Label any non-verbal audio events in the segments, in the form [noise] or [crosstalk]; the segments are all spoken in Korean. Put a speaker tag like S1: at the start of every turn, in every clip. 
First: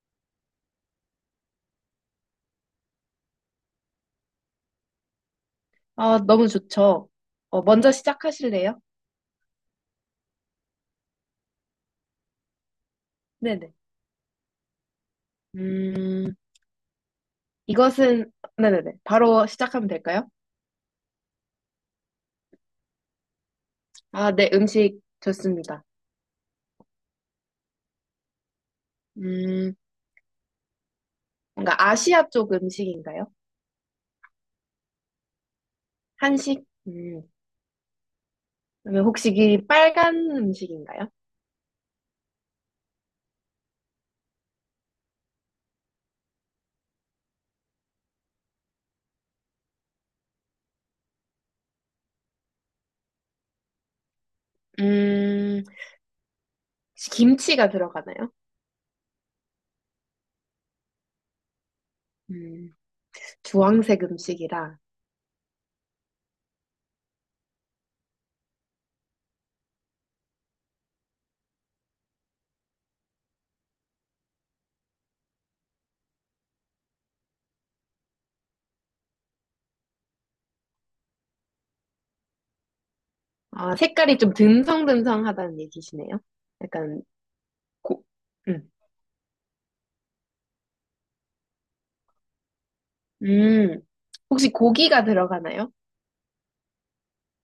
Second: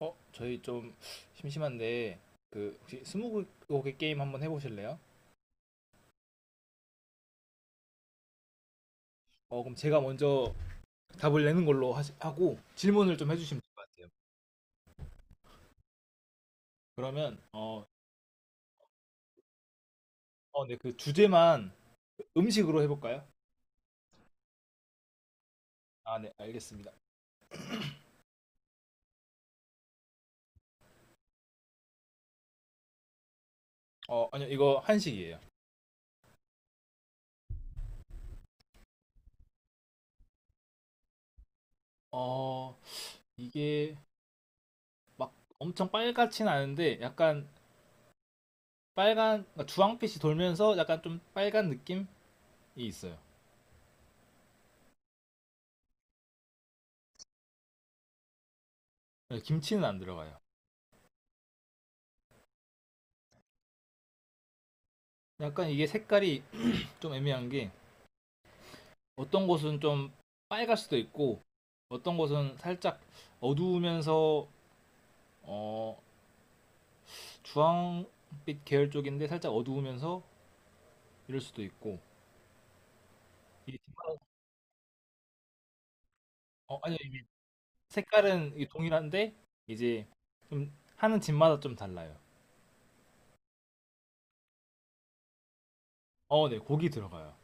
S1: 저희 좀 심심한데 그 혹시 스무고개 게임 한번 해보실래요?
S2: 아, 너무 좋죠. 먼저 시작하실래요?
S1: 그럼 제가 먼저 답을 내는 걸로 하고 질문을 좀 해주시면
S2: 네네.
S1: 될 것 같아요.
S2: 음,
S1: 그러면
S2: 이것은, 네네네. 바로 시작하면 될까요?
S1: 네, 그 주제만 음식으로 해볼까요?
S2: 아, 네, 음식 좋습니다.
S1: 아, 네, 알겠습니다.
S2: 음, 뭔가 아시아 쪽 음식인가요?
S1: 아니요, 이거 한식이에요.
S2: 한식? 그러면 혹시 이 빨간 음식인가요?
S1: 어, 이게 막 엄청 빨갛진 않은데 약간 빨간, 그러니까 주황빛이 돌면서 약간 좀 빨간 느낌이 있어요.
S2: 음, 혹시 김치가 들어가나요?
S1: 네, 김치는 안 들어가요.
S2: 음, 주황색 음식이라,
S1: 약간 이게 색깔이 좀 애매한 게 어떤 곳은 좀 빨갈 수도 있고 어떤 곳은 살짝 어두우면서 어, 주황빛 계열 쪽인데 살짝 어두우면서 이럴 수도 있고
S2: 아,
S1: 이게
S2: 색깔이
S1: 집마다-
S2: 좀 듬성듬성하다는 얘기시네요.
S1: 아니
S2: 약간,
S1: 이게
S2: 고,
S1: 색깔은 이게
S2: 음,
S1: 동일한데 이제 좀 하는 집마다 좀 달라요.
S2: 음, 혹시 고기가 들어가나요?
S1: 어, 네 고기 들어가요.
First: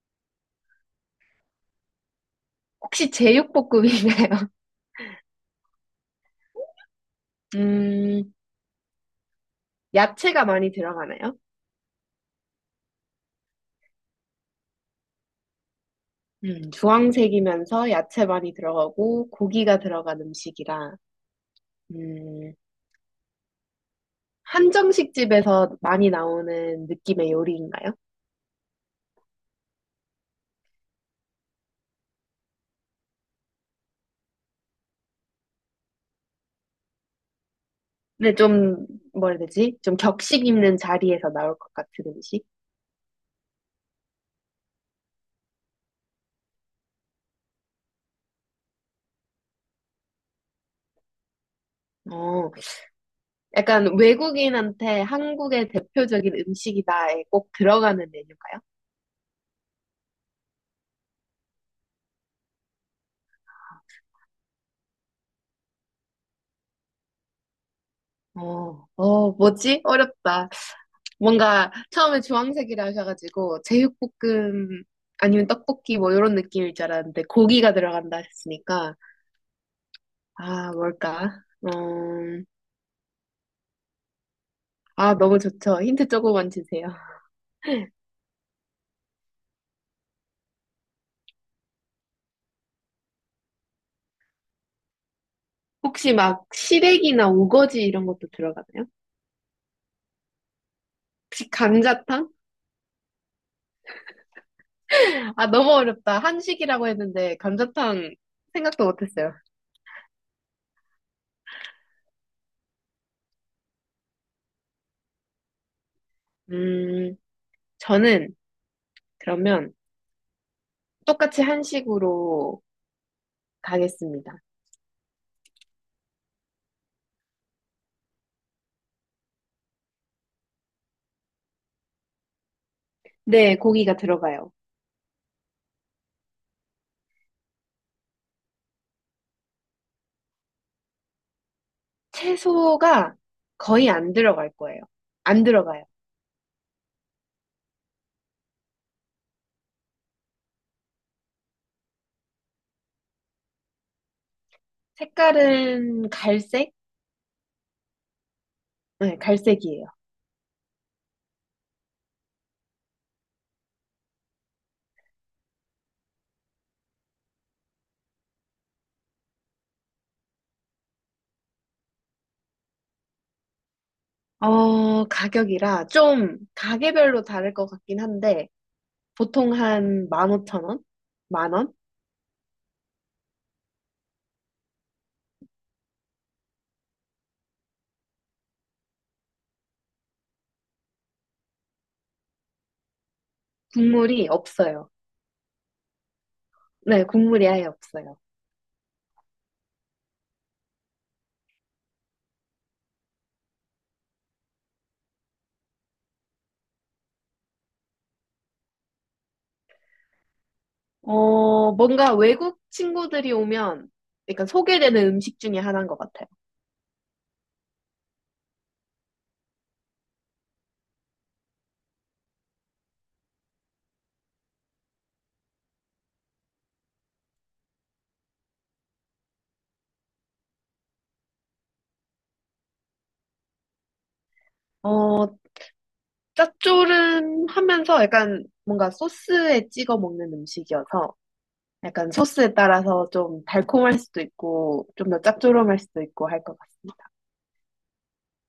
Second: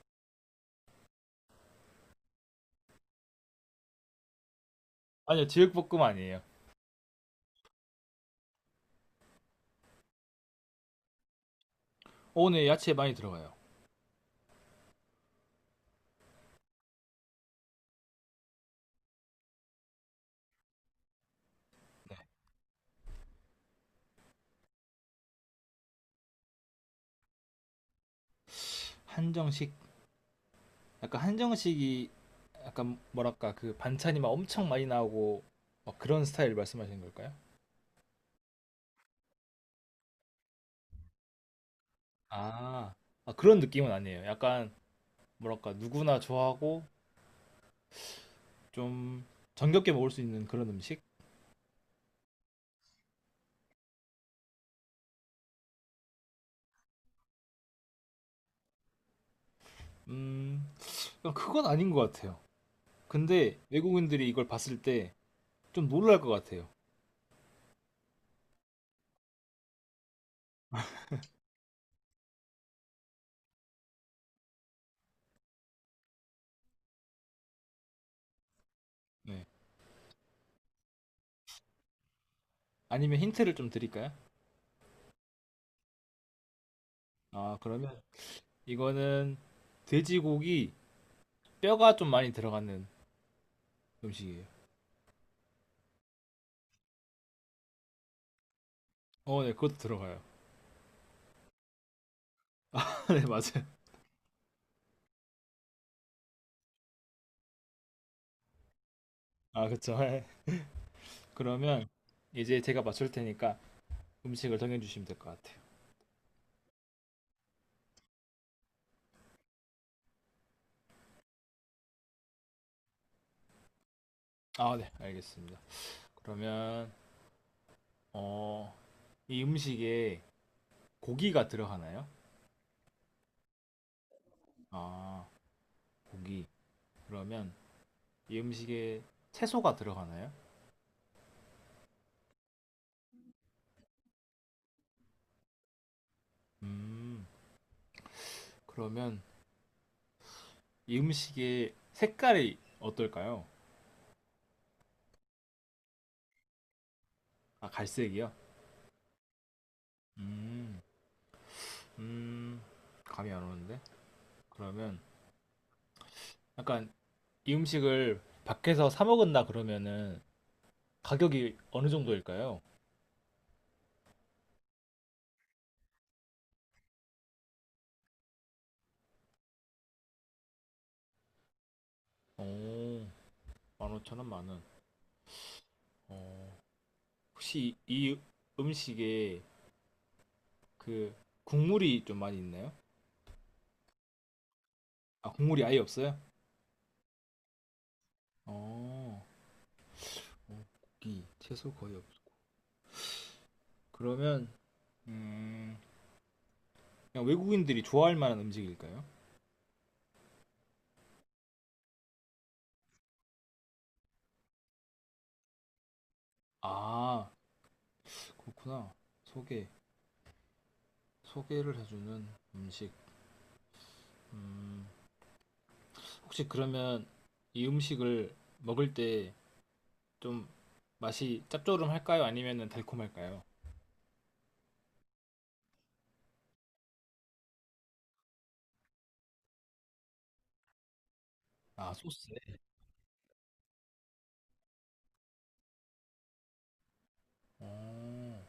S2: 혹시 제육볶음인가요? [laughs]
S1: 아니요 제육볶음 아니에요.
S2: 음, 야채가 많이 들어가나요?
S1: 어, 네 야채 많이 들어가요.
S2: 주황색이면서 야채 많이 들어가고 고기가 들어간 음식이라
S1: 네.
S2: 음. 한정식 집에서 많이 나오는 느낌의 요리인가요?
S1: 한정식 약간 한정식이 약간 뭐랄까 그 반찬이 막 엄청 많이 나오고 막 그런 스타일 말씀하시는 걸까요?
S2: 근데 좀, 뭐라 해야 되지? 좀 격식 있는 자리에서 나올 것 같은 음식?
S1: 아, 아, 그런 느낌은 아니에요. 약간, 뭐랄까, 누구나 좋아하고, 좀, 정겹게 먹을 수 있는 그런 음식?
S2: 어, 약간 외국인한테 한국의 대표적인 음식이다에 꼭 들어가는 메뉴인가요?
S1: 음, 그냥 그건 아닌 것 같아요. 근데, 외국인들이 이걸 봤을 때, 좀 놀랄 것 같아요.
S2: 뭐지? 어렵다. 뭔가 처음에 주황색이라 하셔가지고 제육볶음 아니면 떡볶이 뭐 이런 느낌일 줄 알았는데 고기가 들어간다 하셨으니까
S1: 네.
S2: 아 뭘까?
S1: 아니면 힌트를 좀 드릴까요?
S2: 아 너무 좋죠. 힌트 조금만 주세요.
S1: 아,
S2: [laughs]
S1: 그러면, 이거는, 돼지고기, 뼈가 좀 많이 들어가는 음식이에요.
S2: 혹시 막 시래기나 우거지 이런 것도 들어가나요?
S1: 어, 네, 그것도 들어가요.
S2: 혹시 감자탕?
S1: [laughs] 아, 네, 맞아요.
S2: 아 너무 어렵다. 한식이라고 했는데 감자탕 생각도 못했어요.
S1: 아, 그쵸. 네. 그러면, 이제 제가 맞출 테니까, 음식을 정해주시면 될 것 같아요.
S2: 음 저는 그러면 똑같이 한식으로 가겠습니다.
S1: 아, 네, 알겠습니다. 그러면, 어, 이 음식에 고기가 들어가나요?
S2: 네, 고기가 들어가요.
S1: 아, 고기. 그러면 이 음식에 채소가 들어가나요?
S2: 채소가 거의 안 들어갈 거예요. 안 들어가요.
S1: 음, 그러면 이 음식의 색깔이 어떨까요?
S2: 색깔은 갈색?
S1: 아, 갈색이요?
S2: 네, 갈색이에요.
S1: 음, 음, 감이 안 오는데? 그러면 약간 이 음식을 밖에서 사 먹은다 그러면은 가격이 어느 정도일까요?
S2: 가격이라 좀 가게별로 다를 것 같긴 한데, 보통 한 15,000원? 만 원?
S1: 오, 15,000원, 만 원. 어, 혹시 이 음식에 그 국물이 좀 많이 있나요?
S2: 국물이 없어요.
S1: 아, 국물이 아예 없어요?
S2: 네, 국물이 아예 없어요.
S1: 어, 고기, 채소 거의 없어. 그러면, 음, 그냥 외국인들이 좋아할 만한 음식일까요?
S2: 어, 뭔가 외국 친구들이 오면 약간 소개되는 음식 중에 하나인 것 같아요.
S1: 아, 그렇구나. 소개, 소개를 해주는 음식. 음, 혹시 그러면 이 음식을 먹을 때 좀 맛이 짭조름할까요? 아니면 달콤할까요?
S2: 어, 짭조름하면서 약간 뭔가 소스에 찍어 먹는 음식이어서
S1: 아,
S2: 약간
S1: 소스에?
S2: 소스에 따라서 좀 달콤할 수도 있고, 좀 더 짭조름할 수도 있고 할 것 같습니다.
S1: 어,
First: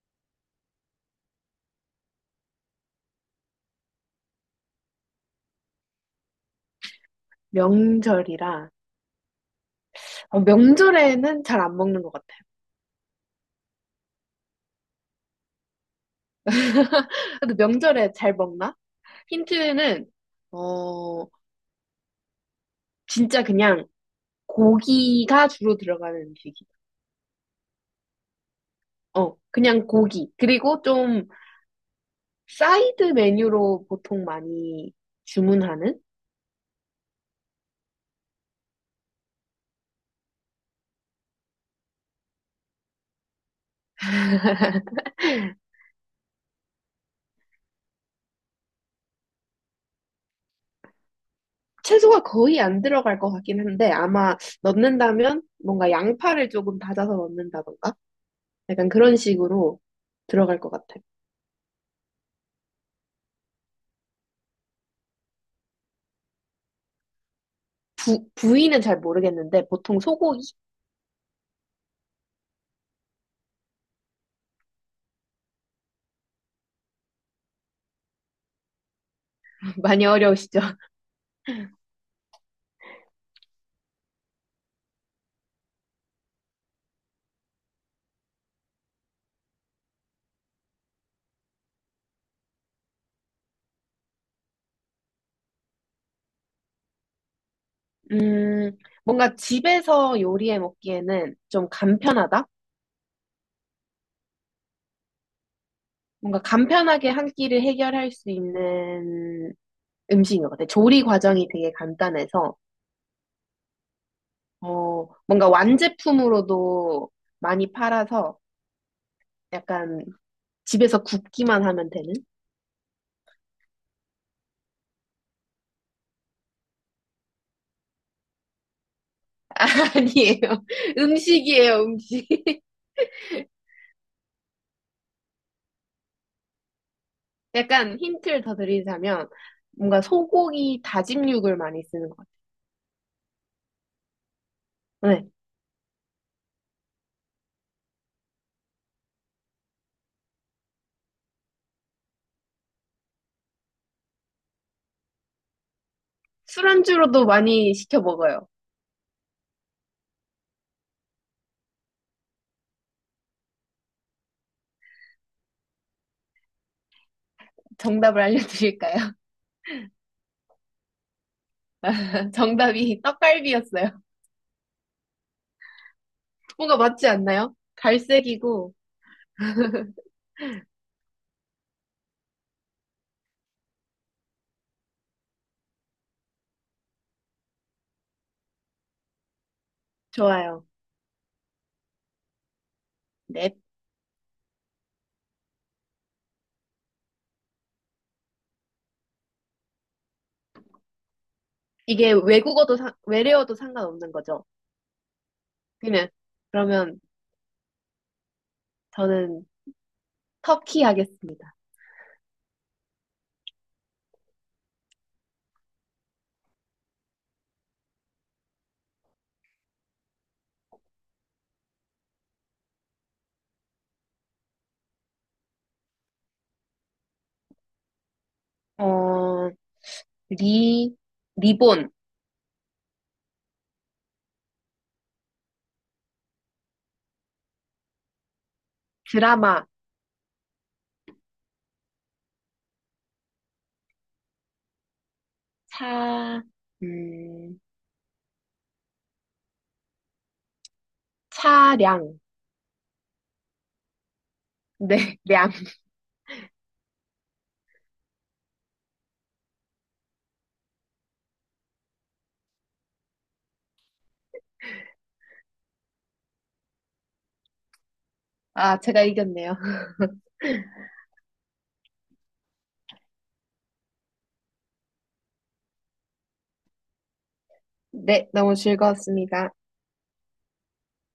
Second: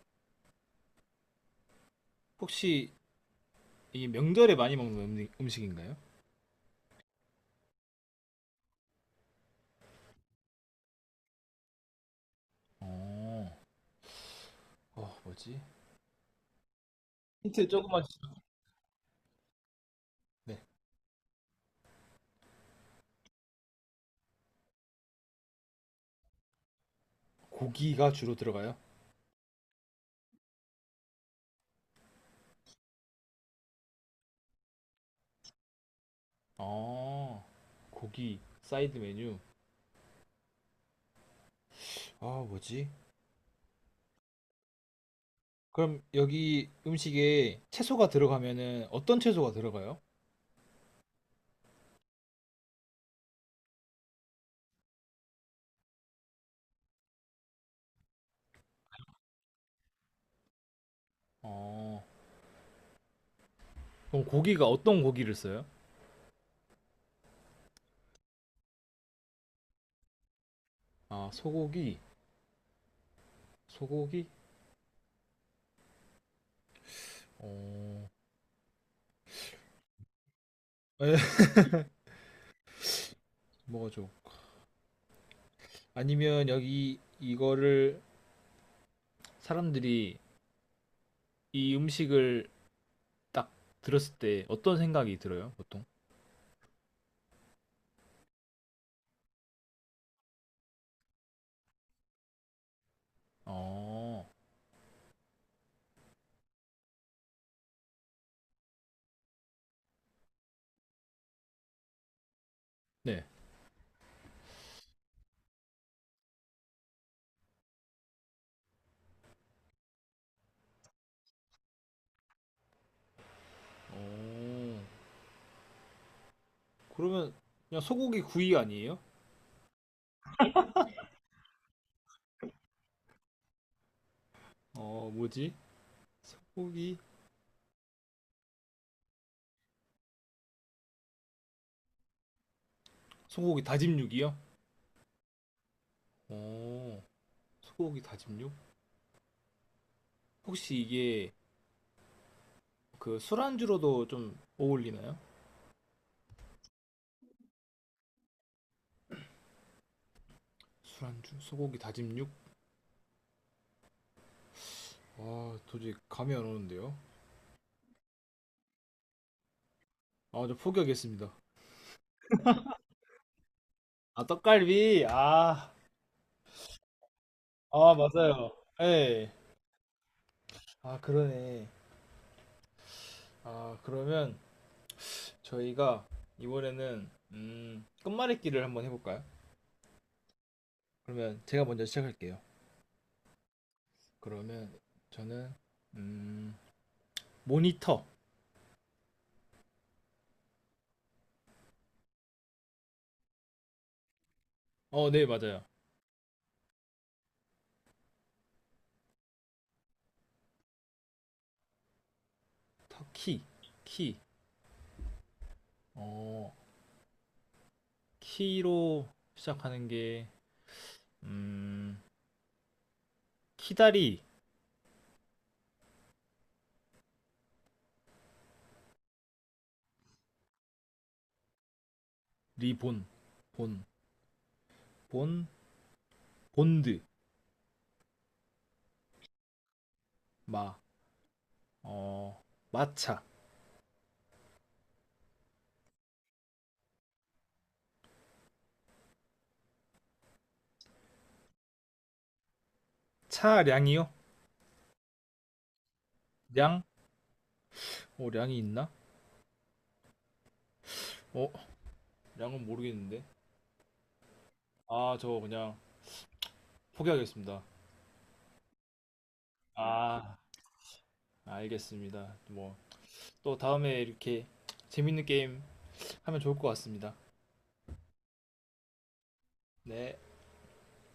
S1: 혹시 이 명절에 많이 먹는 음식인가요?
S2: 명절이라, 명절에는 잘 안 먹는 것 같아요.
S1: 어, 뭐지?
S2: 근데
S1: 힌트 조금만
S2: 명절에 잘
S1: 주세요.
S2: 먹나? 힌트는,
S1: 네.
S2: 어, 진짜 그냥 고기가 주로 들어가는 음식이에요.
S1: 고기가 주로 들어가요?
S2: 어, 그냥 고기. 그리고 좀 사이드 메뉴로 보통 많이 주문하는?
S1: 아, 고기, 사이드 메뉴. 아, 뭐지? 그럼 여기 음식에 채소가 들어가면은 어떤 채소가 들어가요?
S2: 채소가 거의 안 들어갈 것 같긴 한데, 아마 넣는다면 뭔가 양파를 조금 다져서 넣는다던가? 약간 그런 식으로 들어갈 것 같아요.
S1: 어, 그럼 고기가 어떤 고기를 써요?
S2: 부, 부위는 잘 모르겠는데 보통 소고기?
S1: 아, 소고기? 어,
S2: [laughs] 많이 어려우시죠?
S1: 에, [laughs] 뭐가 좋 아니면 여기 이거를 사람들이 이 음식을 딱 들었을 때 어떤 생각이 들어요, 보통?
S2: 음, 뭔가 집에서 요리해 먹기에는 좀 간편하다?
S1: 어,
S2: 뭔가 간편하게 한 끼를 해결할 수 있는 음식인 것 같아요. 조리 과정이 되게 간단해서,
S1: 네.
S2: 뭔가 완제품으로도 많이 팔아서 약간 집에서 굽기만 하면 되는?
S1: 어, 그러면 그냥 소고기 구이 아니에요?
S2: [laughs] 아니에요. 음식이에요, 음식.
S1: 어, 뭐지? 소고기
S2: 약간 힌트를 더 드리자면 뭔가 소고기 다짐육을 많이 쓰는 것
S1: 소고기 다짐육이요?
S2: 같아요. 네.
S1: 오, 소고기 다짐육? 혹시 이게 그 술안주로도 좀 어울리나요?
S2: 술안주로도 많이 시켜 먹어요.
S1: 술안주, 소고기 다짐육? 아 도저히 감이 안 오는데요?
S2: 정답을 알려드릴까요?
S1: 아, 저 포기하겠습니다.
S2: [laughs] 정답이 떡갈비였어요.
S1: 아, 떡갈비?
S2: 뭔가 맞지 않나요?
S1: 아, 맞아요.
S2: 갈색이고
S1: 예. 아, 그러네. 아, 그러면 저희가 이번에는, 끝말잇기를 한번 해볼까요?
S2: 좋아요.
S1: 그러면 제가 먼저 시작할게요.
S2: 네.
S1: 그러면 저는, 음, 모니터.
S2: 이게 외국어도 상, 외래어도 상관없는 거죠.
S1: 어, 네, 맞아요.
S2: 그냥 그러면 저는 터키 하겠습니다.
S1: 터키, 키. 어, 키로 시작하는 게, 음, 키다리,
S2: 어, 리, 리본,
S1: 리본, 본, 본, 본드,
S2: 드라마,
S1: 마, 어, 마차.
S2: 차, 음, 차량.
S1: 차량이요?
S2: 네, [laughs] 량.
S1: 량? 어, 량이 있나? 어, 량은 모르겠는데. 아, 저 그냥 포기하겠습니다.
S2: 아, 제가 이겼네요. [laughs]
S1: 아, 알겠습니다. 뭐, 또 다음에 이렇게 재밌는 게임 하면 좋을 것 같습니다.
S2: 네, 너무 즐거웠습니다.
S1: 네.